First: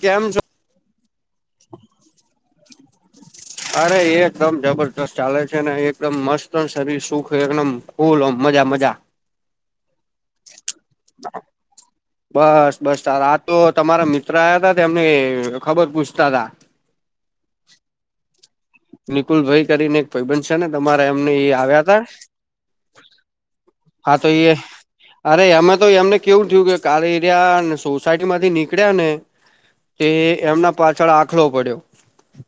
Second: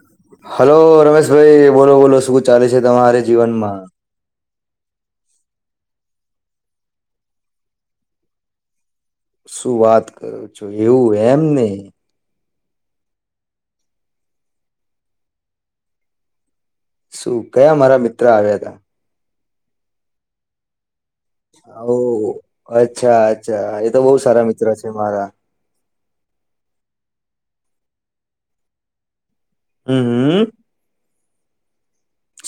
કેમ છો હલો રમેશભાઈ બોલો બોલો શું ચાલે છે, તમારે જીવનમા અરે એકદમ જબરજસ્ત ચાલે છે ને એકદમ મસ્ત શરીર સુખ એકદમ કુલ મજા મજા શું વાત કરું છુ, એવું એમ નને બસ બસ તાર આ તો તમારા મિત્ર આવયા હતા એમને ખબર પૂછતા તા શું કયા મારા મિત્ર આવ્યા હતા. નિકુલ ભાઈ કરીને ભઈ બંધ છે ને, તમારા એમને આવ્યા ઓ હતા અચ્છા અચ્છા એ હા બહુ તો સારા એ મિત્ર છે મારા અરે એમાં તો એમને કેવું થયું કે કાલે એરિયા ને સોસાયટી માંથી નીકળ્યા ને, તે હમ હમ એમના પાછળ આખલો પડ્યો.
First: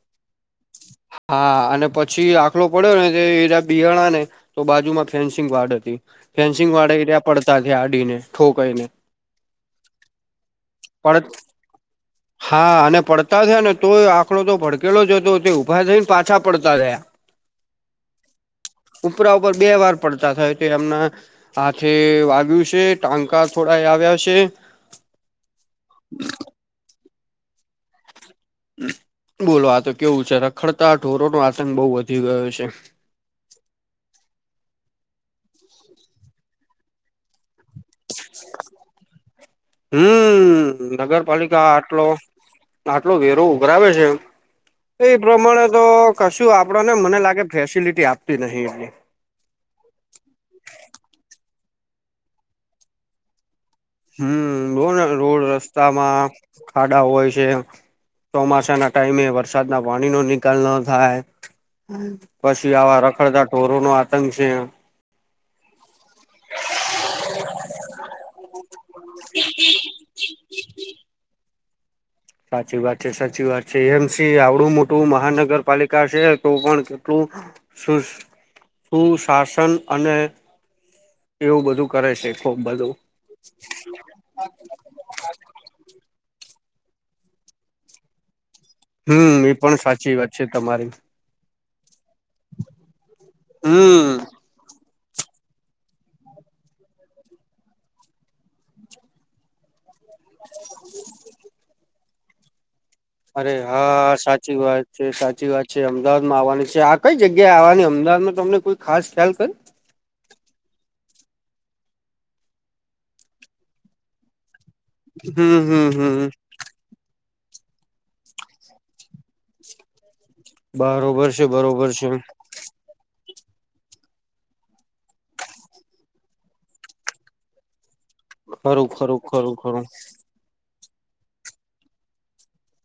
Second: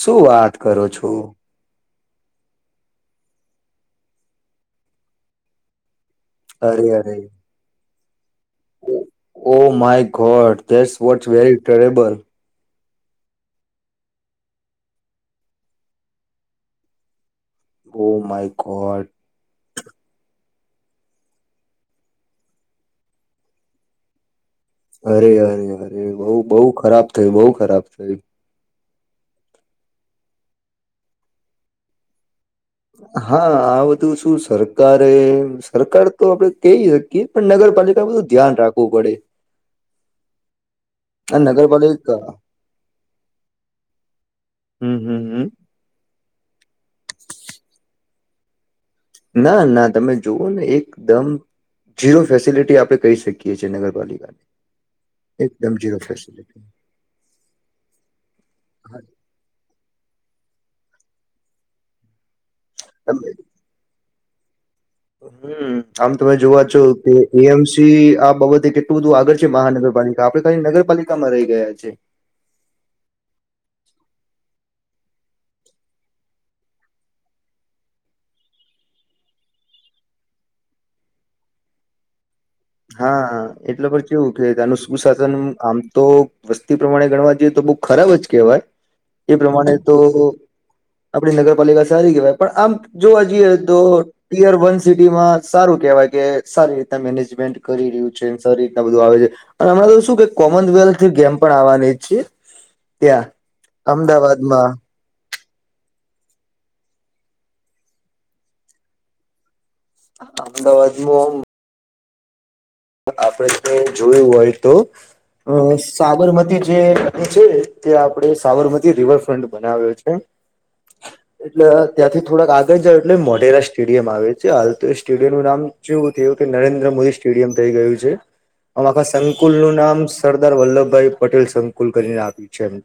શું વાત કરો છો? હા. અને પછી આખલો પડ્યો ને, તે એટલા બિહાણા ને તો બાજુમાં ફેન્સિંગ વાડ હતી ફેન્સિંગ વાળા એ પડતા થયા અડીને. ઠોકાઈને ઓહ માય ગોડ, ધેટ્સ પડ વોટ વેરી ટેરેબલ. હા, અને પડતા થયા ને તો આખડો તો ભડકેલો જ હતો, તે ઊભા થઈ ન પાછા પડતા થયા. ઓહ માઇ ગોડ. ઉપરા ઉપર બે વાર પડતા થાય, તો એમના હાથે વાગ્યું છે, ટાંકા થોડાય આવ્યા છે અરે-અરે-અરે, બહું-બહું ખરાબ થયું, બહુ ખરાબ થયું. બોલો આતો કેવું છે, રખડતા ઢોરો નો આતંક બઉ વધી ગયો છે. હા. આ બધું શું સરકારે સરકાર તો આપડે કહી શકીએ, પણ નગર પાલિકા બધું ધ્યાન રાખવું પડે. હમ્મ. નગરપાલિકા આટલો-આટલો વેરો ઉઘરાવે છે એ હમ્મ-હમ્મ. પ્રમાણે તો કશું આપડા ને, મને લાગે ફેસિલિટી આપતી નહિં એટલી. ના, ના, તમે જોઓ ને એકદમ ઝીરો ફેસિલિટી આપડે કહી શકીએ છીએ નગર પાલિકાની, હમ્મ જો ને રોડ એકદમ જીરો રસ્તામાં ફેસિલિટી. ખાડા હોય છે ચોમાસા ના હા, ટાઈમે વરસાદ ના પાણી નો નિકાલ ન થાય પછી આવા તમે રખડતા ઢોરો નો આતંક છે હમ્મ. આમ તમે જવ ઈ એમ સી આ બાબત તે કેટલું બધું આગળ છે મહાનગરપાલિકા, આપડે ખાલી નગરપાલિકામાં રહી ગયા છે. સાચી વાત છે, સાચી વાત છે. એમ એ સી આવડું મોટું મહાનગરપાલિકા છે, તો પણ કેટલું સુસ સુશાસન અને એવું બધું કરે છે. ખુબ બધું હા, એટલે પછ કેવું કે તાનું સુશાસન આમ તો વસ્તી પ્રમાણે ગણવા જોઈએ, તો બહુ ખરાબ જ કેહેવાય. એ હમ પ્રમાણે પણ તો સાચી વાત છે તમારી આપડી નગરપાલિકા સારી કહેવાય, પણ આમ જોવા જઈએ તો હમ યર વન સિટીમાં સારું કહેવાય કે સારી રીતના મેનેજમેન્ટ કરી રહ્યું છે ને સારી રીતના બધું આવે છે. અને આમાં તો શું કે કોમનવેલ્થ ગેમ પણ આવવાની છે, ત્યાં અરે હા સાચી અમદાવાદમાં. વાત છે, સાચી વાત છે. અમદાવાદમાં આવવાની છે. આ કંઈ જગ્યાએ આવવાની અમદાવાદમાં તમને કોઈ ખાસ ખ્યાલ ખરી? અમદાવાદમાં ઓમ આપણે જોયું હોય તો હમ અહ હમ હમ સાબરમતી જે [inaudible] છે ને ત્યાં આપણે સાબરમતી રિવરફ્રન્ટ બનાવ્યો છે, બરોબર છે એટલે બરોબર છે ત્યાંથી થોડાક આગ ગળ જાવ એટલે મોઢેરા સ્ટેડિયમ આવે છે, હાલ તો એ સ્ટેડિયમનું નામ ચ્યો તેવું કે નરેન્દ્ર મોદી સ્ટેડિયમ થઈ ગયું છે. આમ ખરું આખા ખરું સંકુલ ખરું નું ખરું નામ સ સરદાર વલ્લભભાઈ પટેલ સંકુલ કરીને આપ્યું છે એમ.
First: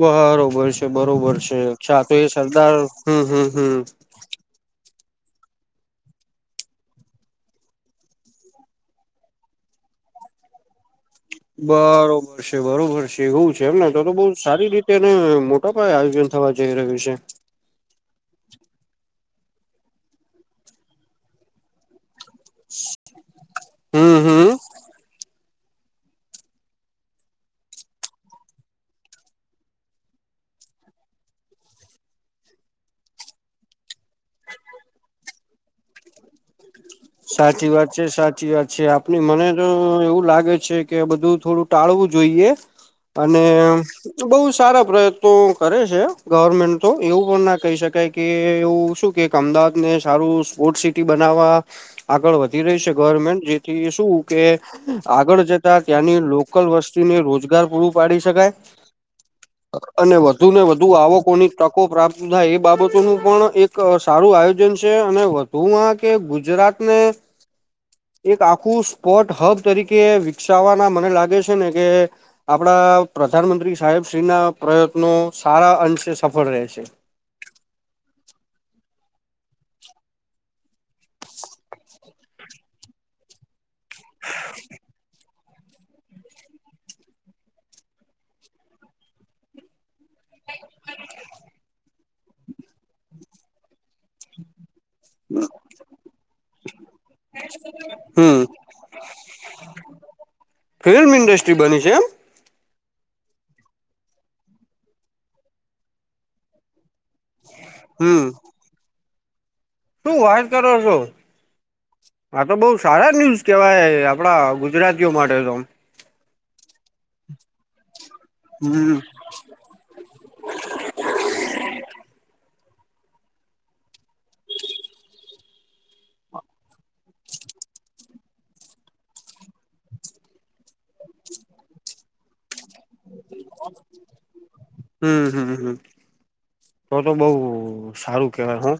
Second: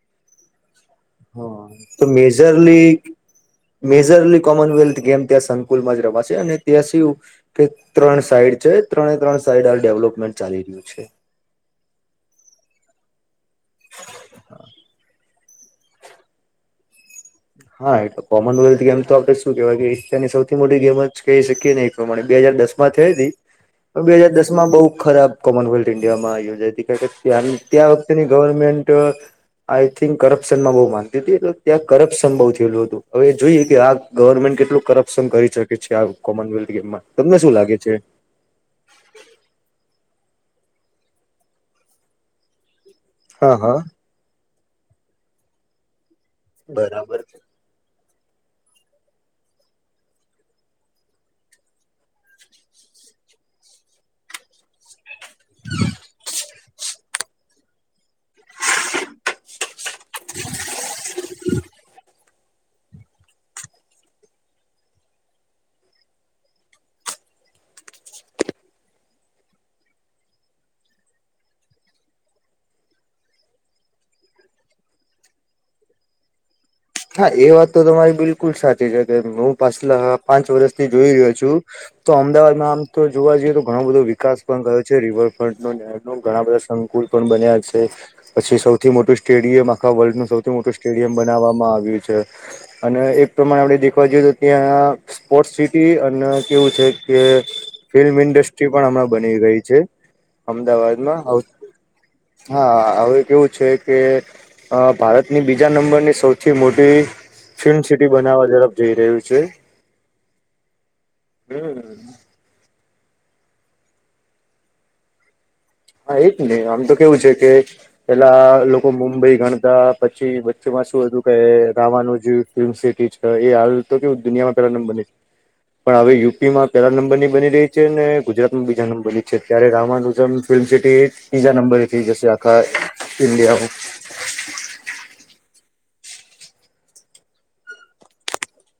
બરોબર છે, બરોબર છે, હા અચ્છા તો એ સરદાર, મેજરલી હમ્મ-હમ્મ. મેજરલી કોમનવેલ્થ ગેમ ત્યાં સંકુલમાં જ રમાશે, અને ત્યાં સ્યું કે ત્રણ સાઈડ છે ત્રણેય ત્રણ સાઈડ આ ડેવલપમેન્ટ ચાલી રહ્યું છે. બરોબર. છે, બરોબર છે, એવું છે એમને. તો-તો બહું સારી રીતે અને મોટા પાયે આયોજન થવા જઈ રહ્યું છે. હા એ કોમનવેલ્થ ગેમ તો આપણે શું કેહેવાય કે એશિયાની સૌથી મોટી ગેમ જ કહી શકીએ ને એ પ્રમાણે બે હાજર દસ માં થઈ હતી બે હમ હાજર દસ હમ માં બઉુ ખરાબ કોમન વેલ્થ ઇન્ડિયામાં યોજાઈ તી, કારણ કે ત્યાંની ત્યાં વખતેની ગવર્મેન્ટ આઈ થિંક કરપ્શન માં બહું માનતી તી એટલે ત્યાં કરપ કરપ્શન બહુ થયેલું હતું, હવે જોઈએ કે આ ગવર્મેન્ટ કેટલું કરપ્શન કરી શકે છે, આ કોમનવેલ્થ ગેમમાં. તમને શું સાચી લાગે વાત છે, સાચી વાત છ આપ મને તો એવું લાગે છે કે બધું થોડું ટાળવું જોઈએ. અને હા હા તું બહુ સારા પ્રયત્નો કરે છે. ગવર્મેન્ટ તો બરાબર એવું પણ ના કહી શકાય કે એવું શું કે અમદાવાદ ને સારું સ્પોર્ટ સિટી બનાવવા આગળ વધી રહી છે ગવર્મેન્ટ જેથી શું કે આગળ જતા ત્યાંની લોકલ વસ્તુ ને રોજગાર પૂરું પાડી શકાય. [inaudible] અને વધુ ને વધુ આવકોની તકો પ્રાપ્ત થાય એ બાબતોનું પણ એક એક સારું આયોજન છે અને વધુ કે ગુજરાત ને એક આખું સ્પોટ હબ તરીકે વિકસાવવાના મને લાગે છે ને કે આપણા પ્રધાનમંત્રી સાહેબ શ્રી ના પ્રયત્નો સારા અંશે સફળ રહેશે. હા એ વાત તો તમારી બિલકુલ સાચી છે કે હું પાછલા પાંચ વર્ષથી જોઈ રહ્યો છું. તો અમદાવાદમાં આમ તો જોવા જઈએ તો ઘણો બધો વિકાસ પણ ગયો છે રિવર ઘણા બધા સંકુલ પણ બન્યા છે. પછી સૌથી મોટું સ્ટેડિયમ આખા વલ્ડનું સૌ મોટું સ્ટેડિયમ બનાવવામાં આવ્યું છે અને એક પ્રમાણે આપણે જોય તો ત્યાં સ્પોર્ટ સિટી અને કેવું છે કે ફિલ્મ હમ ઇન્ડસ્ટ્રી પણ હમણાં બની ગઈ છે ફિલ્મ અમદાવાદમાં ઇન્ડસ્ટ્રી બની છે એમ હા હવે કેવું છે કે ભારતની બીજા નંબરની સૌથી મોટી ફિલ્મ સિટી હમ બનાવવા તરફ જઈ રહ્યું છે. શું વાત કરો છો? હમ આતો બહુ સારા ન્યુઝ કેવાય આપણા ગુજરાતીઓ માટે તો- હા એ જ ને આમ તો કેવું છે કે પેલા લોકો હમ મુંબઈ ગણતા પછી વચ્ચેમાં શું હતું કે રમાનુંજ ફિલ્મ સિટી છે, એ હાલ તો કેવું દુનિયામાં પેલા નંબરની પણ હવે યુપીમાં પેહલા નંબર ની બની રહી છે ને ગુજરાતમાં બીજા નંબરની છે ત્યારે રામાનુઝમ ફિલ્મ સિટી તીજા નંબર હતીથી જયસે આખા ઇન્ડિયામાં હમ હમ હમ. તો તો બઉ સારું કેવાય હું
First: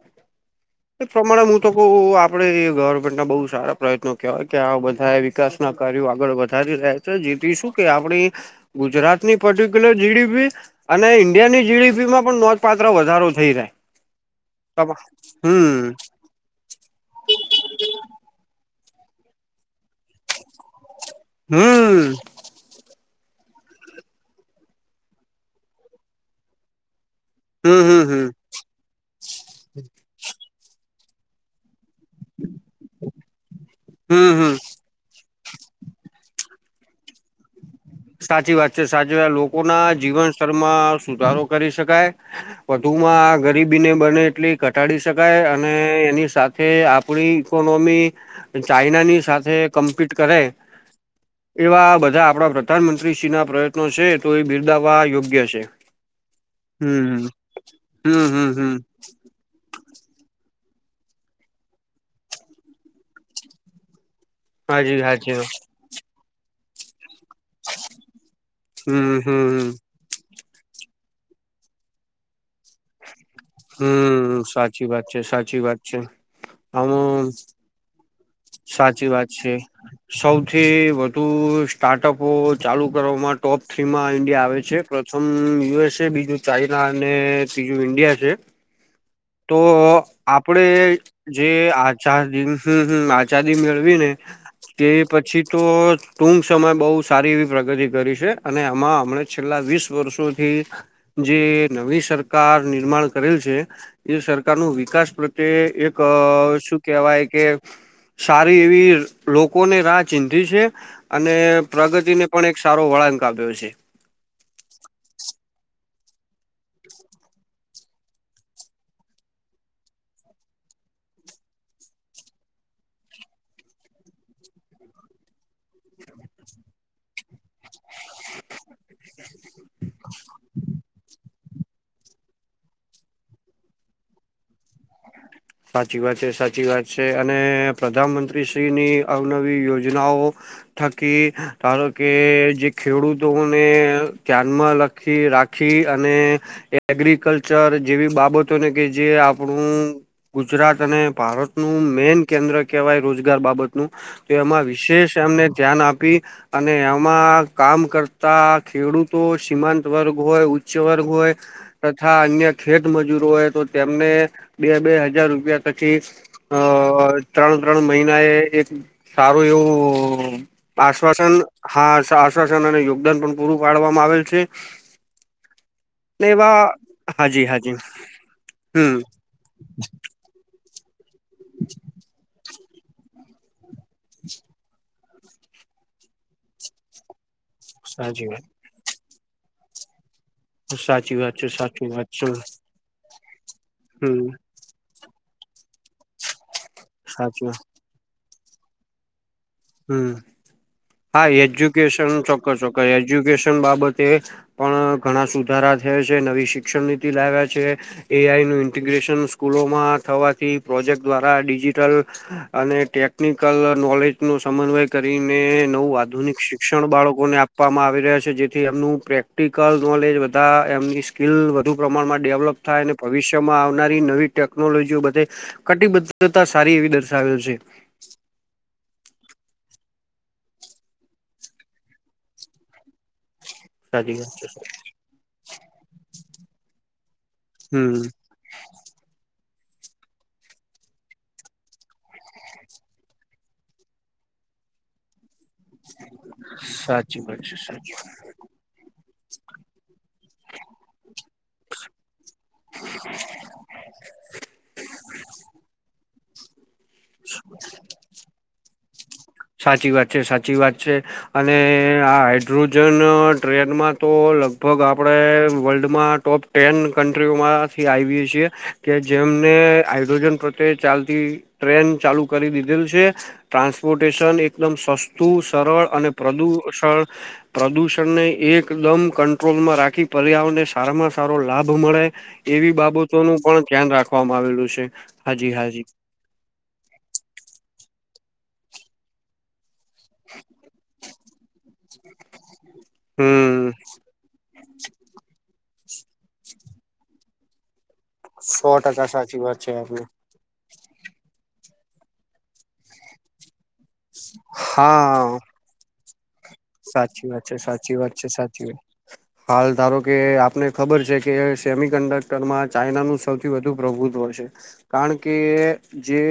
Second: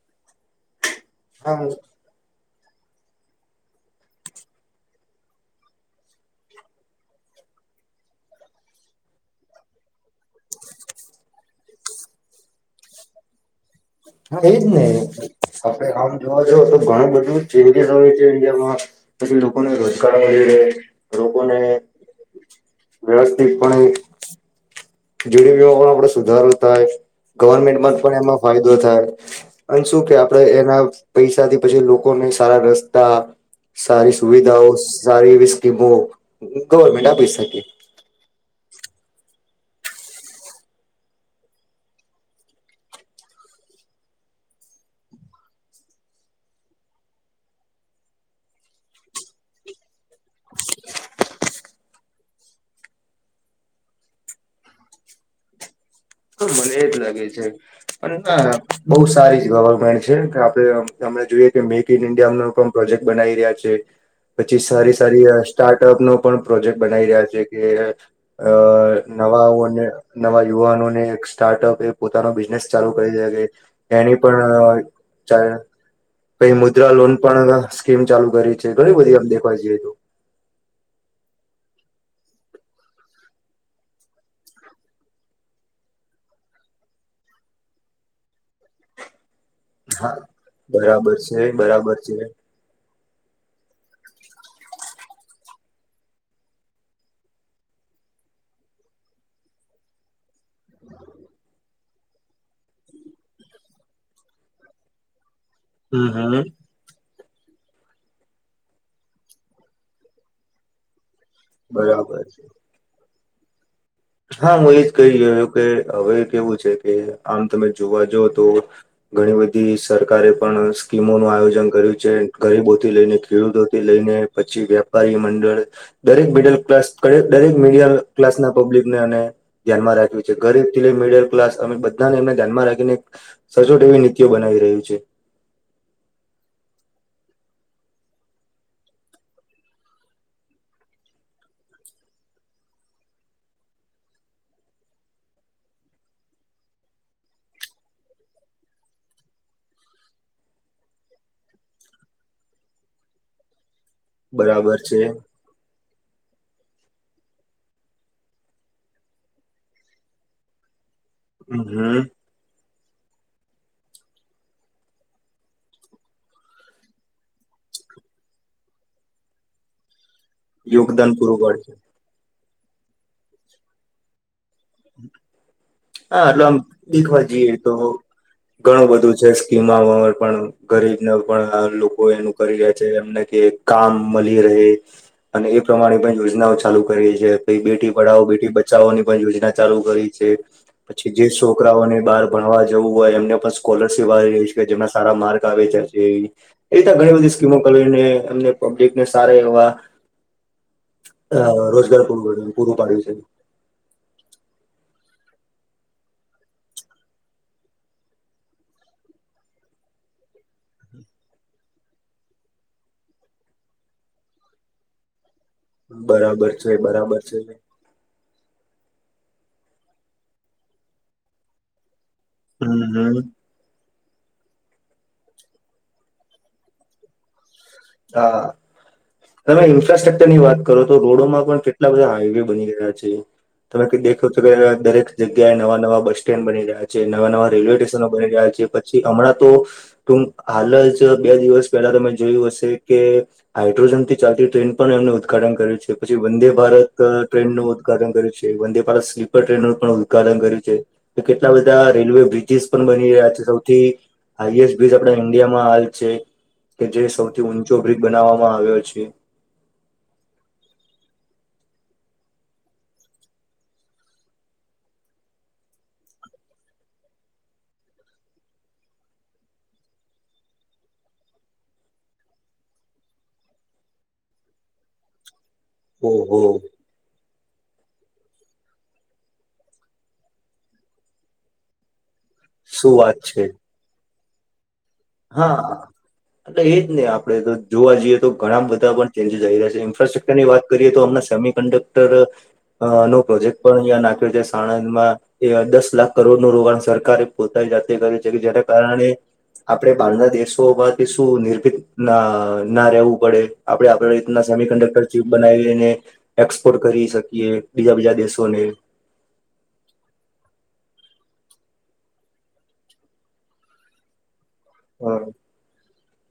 એ પ્રમાણે હું તો બહુ આપણેે ગવર્મેન્ટને બહુ સારા પ્રયત્નો કહેવાય કે આ બધાએ વિકાસના કાર્યો આગળ વધારી રહ્યા છે. જીતીશું કે આપણી ગુજરાત ની પર્ટિક્યુલર જીડીપી અને ઇન્ડિયાની જીડીપી માં પણ નોઘ પાત્ર વધારો થઈ જાય. હા એજ ને આપડે આમ જોવા જો તો ઘણું બધું ચેન્જીસ હો છે, ઇન્ડિયામાં પછી લોકોને રોજગાર મળી રહે લોકોને હમ હમ વ્યવસ્થી પણ જડીપીમાં પણ આપડે સુધારો થાય, ગવર્મેન્ટમાં હમ પણ હમ એમાં ફાયદો થાય. અને શું કે આપડે એના પૈસાથી પછી લોકોને સારા રસ્તા સારી હમ હમ સુવિધાઓ સારી એવી સ્કીમો ગવર્મેન્ટ આપી શકે. સાચી વાત છે, સાચી વાત લોકો ના જીવન સ્તરમાં સુધારો કરી શકાય. વધુ માં ગરીબીને બને એટલી ઘટાડી શકાય અને એની સા થે આપણી ઈકોનોમી ચાઈના ની સાથે કમ્પીટ કરે. એવા બધા આપણા પ્રધાનમંત્રીશ્રી ના પ્રયત્નો છે, તો એ બિરદાવવા યોગ્ય છે. મને એજ લાગે હમ છે અને હમ હમ ના હમ બહુ સારી જ વાવા છે આપડે અમ અમણે જોઈએ કે મેક ઈન ઇન્ડિયા નો પણ પ્રોજેક્ટ બનાવી રહ્યા છે. પછી સારી હાજી સારી હાજી સ્ટાર્ટ ટપ નો પણ પ્રોજેક્ટ બનાવી રહ્યા છે કે અ હમ નવા હમ આવું નવા યુવાનો ને એક સ્ટાર્ટઅપ એ પોતાનો બિઝનેસ ચાલુ કરી દે કે એની હમ પણ સાચી વાત છે ચા સાચી વાત છે કઈ આમ મુદ્રા લોન પણ સ્કીમ ચાલુ કરી છે ઘણી સાચી બધી આમ વાત છે. દેખવા જઈએ તો સૌથી વધુ સ્ટાર્ટઅપો ચાલુ કરવામાં ટોપ થ્રી માં ઈન્ડિયા આવે છે. પ્રથમ યુએસ છે, બીજું ચાઈના અને ત્રીજું ઇન્ડિયા છે. તો હા આપડે બરાબર છે જે બરાબર છે આચાર દિન હમ હમ આ ચાદી મળવી ને તે પછી તો ટૂંક સમય બહુ સારી એવી પ્રગતિ કરી છે અને એમાં હમણે છેલ્લા વીસ વર્ષોથી જે નવી સરકાર નિર્માણ કરેલ છે. એ સરકાર નું વિકાસ પ્રત્યે એક હમ હમ શુ કેવાય કે સારી એવી લોકો ને રાહ ચિંધી છે અને બરાબર પ્રગતિને છે પણ એક સારો વળાંક આપ્યો છે. હા હું એજ કહી રહ્યો કે હવે કેવું છે કે આમ તમે જોવા જાવ તો ઘણી બધી સરકારે પણ સ્કીમોનું આયોજન કર્યું છે, ગરીબોથી લઈને ખેડૂતોથી લઈને પછી વેપારી મંડળ દરેક મિડલ ક્લાસ દરેક મિડિલ ક્લાસ ના પબ્લિક ને અને ધ્યાનમાં રાખ્યું છે, ગરીબ થી લઈ મીડલ ક્લાસ અ બધાને એમને ધ્યાનમાં રાખીને સચોટ એવી નીતિઓ બનાવી રહ્યું છે. સાચી વાત છે. સાચી વાત છે. અને પ્રધાનમંત્રી શ્રીની અવનવી યોજનાઓ થકી ધારો કે જે ખેડૂતોને ધ્યાનમાં લગ આખી રાખી અને એગ્રીકલ્ચર જેવી બાબતોને કે જે આપણું ગુજરાત અને ભારતનું મેન કેન્દ્ર કહેવાય રોજગાર બાબત તો એમાં બરાબર છે વિશેષ એમને ધ્યાન આપી અને એમાં કામ કરતા ખેડૂતો સીમાંત વર્ગ હોય વર્ગ હોય હમ તથા અન્ય ખેતમજૂરી હોય તો તેમને બે બેજ હજાર રૂપિયા પછી અ ત્રણ ત્રણ મહિના એ એક સારું એવું યોગદાન પૂરું આશ્વાસન પાડશે હા આશ્વાસન અને યોગદાન પણ પૂરું પાડવામાં આવેલ છે હા ને એટલે એવા આમ દેખવા હાજી જઈએ તો હાજી ઘણું હમ બધું છે સ્કીમાર પણ ગરીબ ના પણ લોકો એનું કરી રહે છે એમ કે કામ મળી રહે અને એ પ્રમાણે પણ યોજનાઓ ચાલુ કરી છે કઈ બેટી પઢાવો સાચી વાત બેટી બચાવોની પણ યોજના ચાલુ કરી છે પછી સાચી જે વાત છે સાચી છોકરાઓને વાત બહાર છે ભણવા જવું હોય એમને પણ સ્કોલરશીપ હમ આવી રહી છે જે સારા માર્ગ આવે છે એ રી ઘણી બધી સાચી સ્કીમો વાત કર મ પબ્લિક ને સારા એવા હમ હા અ રોજગાર એજ્યુકેશન પૂરું ચોક્કસ પૂરું ચોક્કસ પાડ્યું છે એજ્યુકેશન બાબતે પણ ઘણા સુધારા થયા છે નવી શિક્ષણ નીતિ લાવ્યા છે એ આઈ નું ઇન્ટીગ્રેશન સ્કૂલોમાં થવાથી પ્રોજેક્ટ દ્વારા ડિજિટલ અને ટેકનિકલ નોલેજ નું સમન્વય કરીને નવું આધુનિક બરાબર છે શિક્ષણ બરાબર બાળકોને છે આપવામાં આવી રહ્યા છે જે એમનું પ્રેક્ટિકલ નોલેજ બધા એમની સ્કીલ વધુ પ્રમાણમાં ડેવલપ હમ થાય અને હમ ભવિષ્યમાં આવે નવી ટેકનોલોજી કટિબદ્ધતા સારી એવી દર્શાવે છે હા તમે ઇન્ફ્રાસ્ટ્રકચર ની વાત કરો તો રોડોમાં પણ કેટલા બધા હાઈવે બની ગયા છે તમે સાચી દેખો વાત તો છે ખરા દરેક જગ્યાએ નવા-નવા બસ સ્ટેન્ડ બની રહ્યા છે નવા-નવા રેલવે સ્ટ સ્ટેશનો હમ બની રહ્યા છે પછી હમણાં તો ટૂંક હાલ જ બે દિવસ પહેલા તમે જોયું હશે કે હાઇડ્રોજન થી ચાલતી ટ્રેન પણ એમને ઉદઘાટન કર્યું છે પછી વંદે ભારત સાચી વાત ટ્રેનનું છે ઉદઘાટન કર્યું છે વંદે ભારત સ્લીપર ટ્રેનનું પણ ઉદ્ઘ પાલન કર્યું છે કેટલા બધા રેલવે બ્રિજીસ પણ બની રહ્યા છે સૌથી હાાઈએસ્ટ બ્રિજ આપણા ઈન્ડિયામાં હાલ છે કે જે સૌથી ઊંચો બ્રિજ બનાવવામાં આવ્યો છે સાચી વાત છે સાચી વાત છે અને આ હાઇડ્રોજન ટ્રેનમાં તો લગભગ આપણે વર્લ્ડમાં ટોપ ટેન કન્ટ્રીઓમાંથી આવીએ છીએ કે જેમને હાઇડ્રોજન પ્રત્યે ચાલતી ટ્રેન ચાલુ કરી દીધેલ છે ટ્રાન્સપોર્ટ પેષણ એકદમ સસ્તું, સરળ અને ઓહો પ્રદૂષણ પ્રદૂષણને એકદમ કંટ્રોલમાં રાખી પર્યાવરણને સારામાં સારો લાભ મળે. એવી શું વાત બાબતોનું છે. પણ ધ્યાન રાખવામાં આવેલું છે. હાજી હા હાજી એજ નહી આપડે તો જોવા જઈએ તો ઘણા બધા પણ ચેન્જસ આવી રહ્યા છે. ઇન્ફ્રાસ્ટ્રકચર ની વાત કરીએ તો હમણા સેમી કન્ડક્ટર નો પ્રોજેક્ટ હમ પણ અહંયા નાખ્યો છે સાણંદ માં એ દસ લાખ કરોડ નું રોકાણ સરકારે પોતાની જાતે કર્યુ છે કે જેના સો ટકા કારણે સાચી વાત છે આપની ના દેશોમાંથી શું નિર્ભિત ના ના રહેવું પડે આપડે આપડી રીતના સેમી કન્ડક્ટર ચીપ હા બનાવીઈને એક્સપોર્ટ કરી સાચી વાત શકીએ છે બીજા સાચી વાત બીજા છે સાચી વાત દેશોને હાલ ધારો કે આપને ખબર છે કે સેમી કન્ડક્ટર માં ચાઈનાનું સૌથી વધુ પ્રભુત્વ છે હ કારણકે જે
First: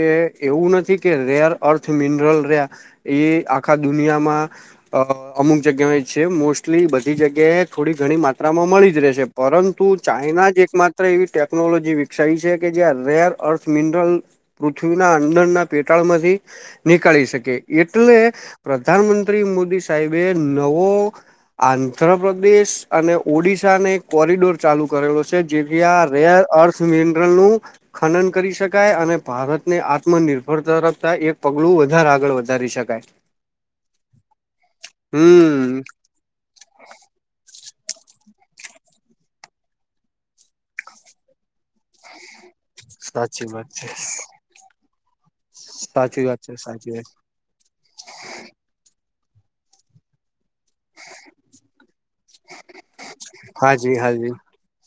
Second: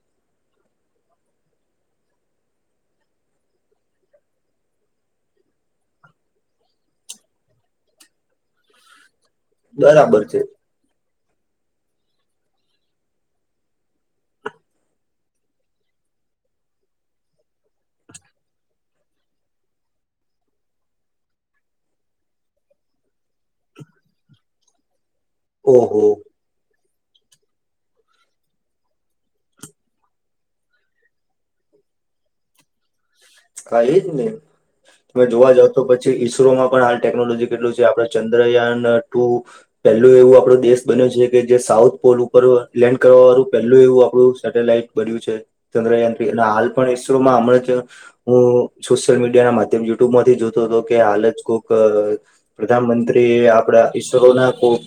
એવું નથી કે રેર અર્થ મિનરલ રે એ આખા દુનિયામાં અહ અમુક જગ્યાઓ એજ છે, મોસ્ટલી બધી જગ્યાએ થોડી ઘણી માત્રામાં મળી જ રેહ છે. પરંતુ બરાબર છે ચાઈના જ એક માત્ ત્ર એવી ટેકનોલોજી વિકસાઈ છે કે જ્યાં રેર અર્થ મિનરલ. પૃથ્વીના અંદરના પેટાળમાંથી નીકાળી શકે એટલે પ્રધાનમંત્રી મોદી સાહેબે નવો આંધ્રપદેશ અને ઓડિશાને એક કોરિડોર ચાલુ કરેલો છે. જીભયા ઓહો આ રેર અર્થ મિનરલનું ખનન કરી શકાય અને ભારતને આત્મનિર્ભરતા રાખતા એક પગલું વધારે આગળ વધારી શકાય. કઈ જ ને તમે જોવા જાવ તો હમ પછ જે ઈસરોમાં પણ હાલ ટેકનોલોજી કેટલું છે આપડ ચંદ્રયાન ટુ પેલું એવું આપડો દેશ બન્યો છે કે જે સાઉથ પોલ ઉપર લેન્ડ કરવા વાળું સાચી વાત પેલું છે એવું આપડુ સેટેલાઈટ બન્યું છે, ચંદ્રયાન સાચી વાત છે હાલ પણ સાચી ઇસ વાત છે હા, એમના હું સોશિયલ મીડિયાના માધ્યમ યુટ્યુબમાંથી જોત તો કે હાલ જ કોઈક અહ પ્રધાનમંત્રી આપડા હાજી હાજી ઈસરોના કોક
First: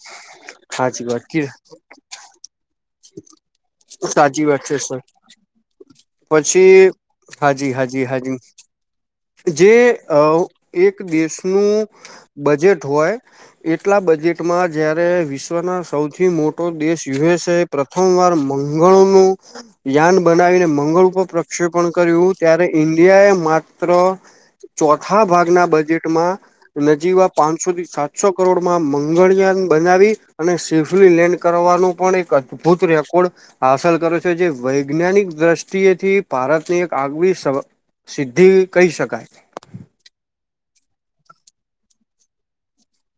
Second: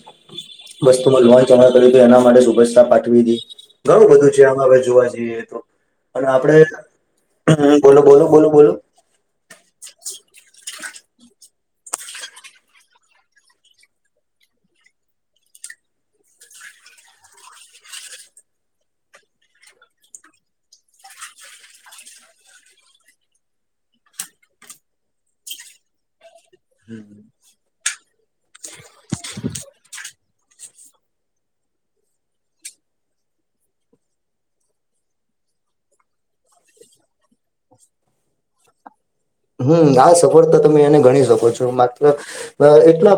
સાચી વસ્તુમાં વાત લોનચ અમણા કર્યું તો એના માટે શુભેચ્છા પાઠવીટી, ઘણું બધું છે સાચી વાત આમાં હવે સર જોવા જઈએ તો અને પછી હાજી આપડ બોલો હાજી બોલો હાજી બોલો બોલો. જે અવ એક દેશનું બજેટ હોય. એટલા બજેટમાં જ્યારે વિશ્વના સૌથી મોટો દેશ યુ એસ એ. પ્રથમવાર મંગળોનું. યાન બનાવીને મંગળ ઉપર પ્રક્ષેપણ કર્યું ત્યારે ઇન્ડિયા એ માત ત્ર ચોથા ભાગના બજેટમાં હમ નજીવા પાંચસોથી સાત. સો કરોડમાં મંગળયાન બનાવી. અને સેફલી લેન્ડ કરવાનો પણ એક અદભુત રેકોર્ડ હાંસલ કરે છે. જે વૈજ્ઞાનિક દ્રષ્ટિએથી ભારતની એક આગવી શ સિદ્ધિ કહી શકાય. હમ્મ આ સફળતા તમે એને ગણી શકો છો માત્ર અ એટલા.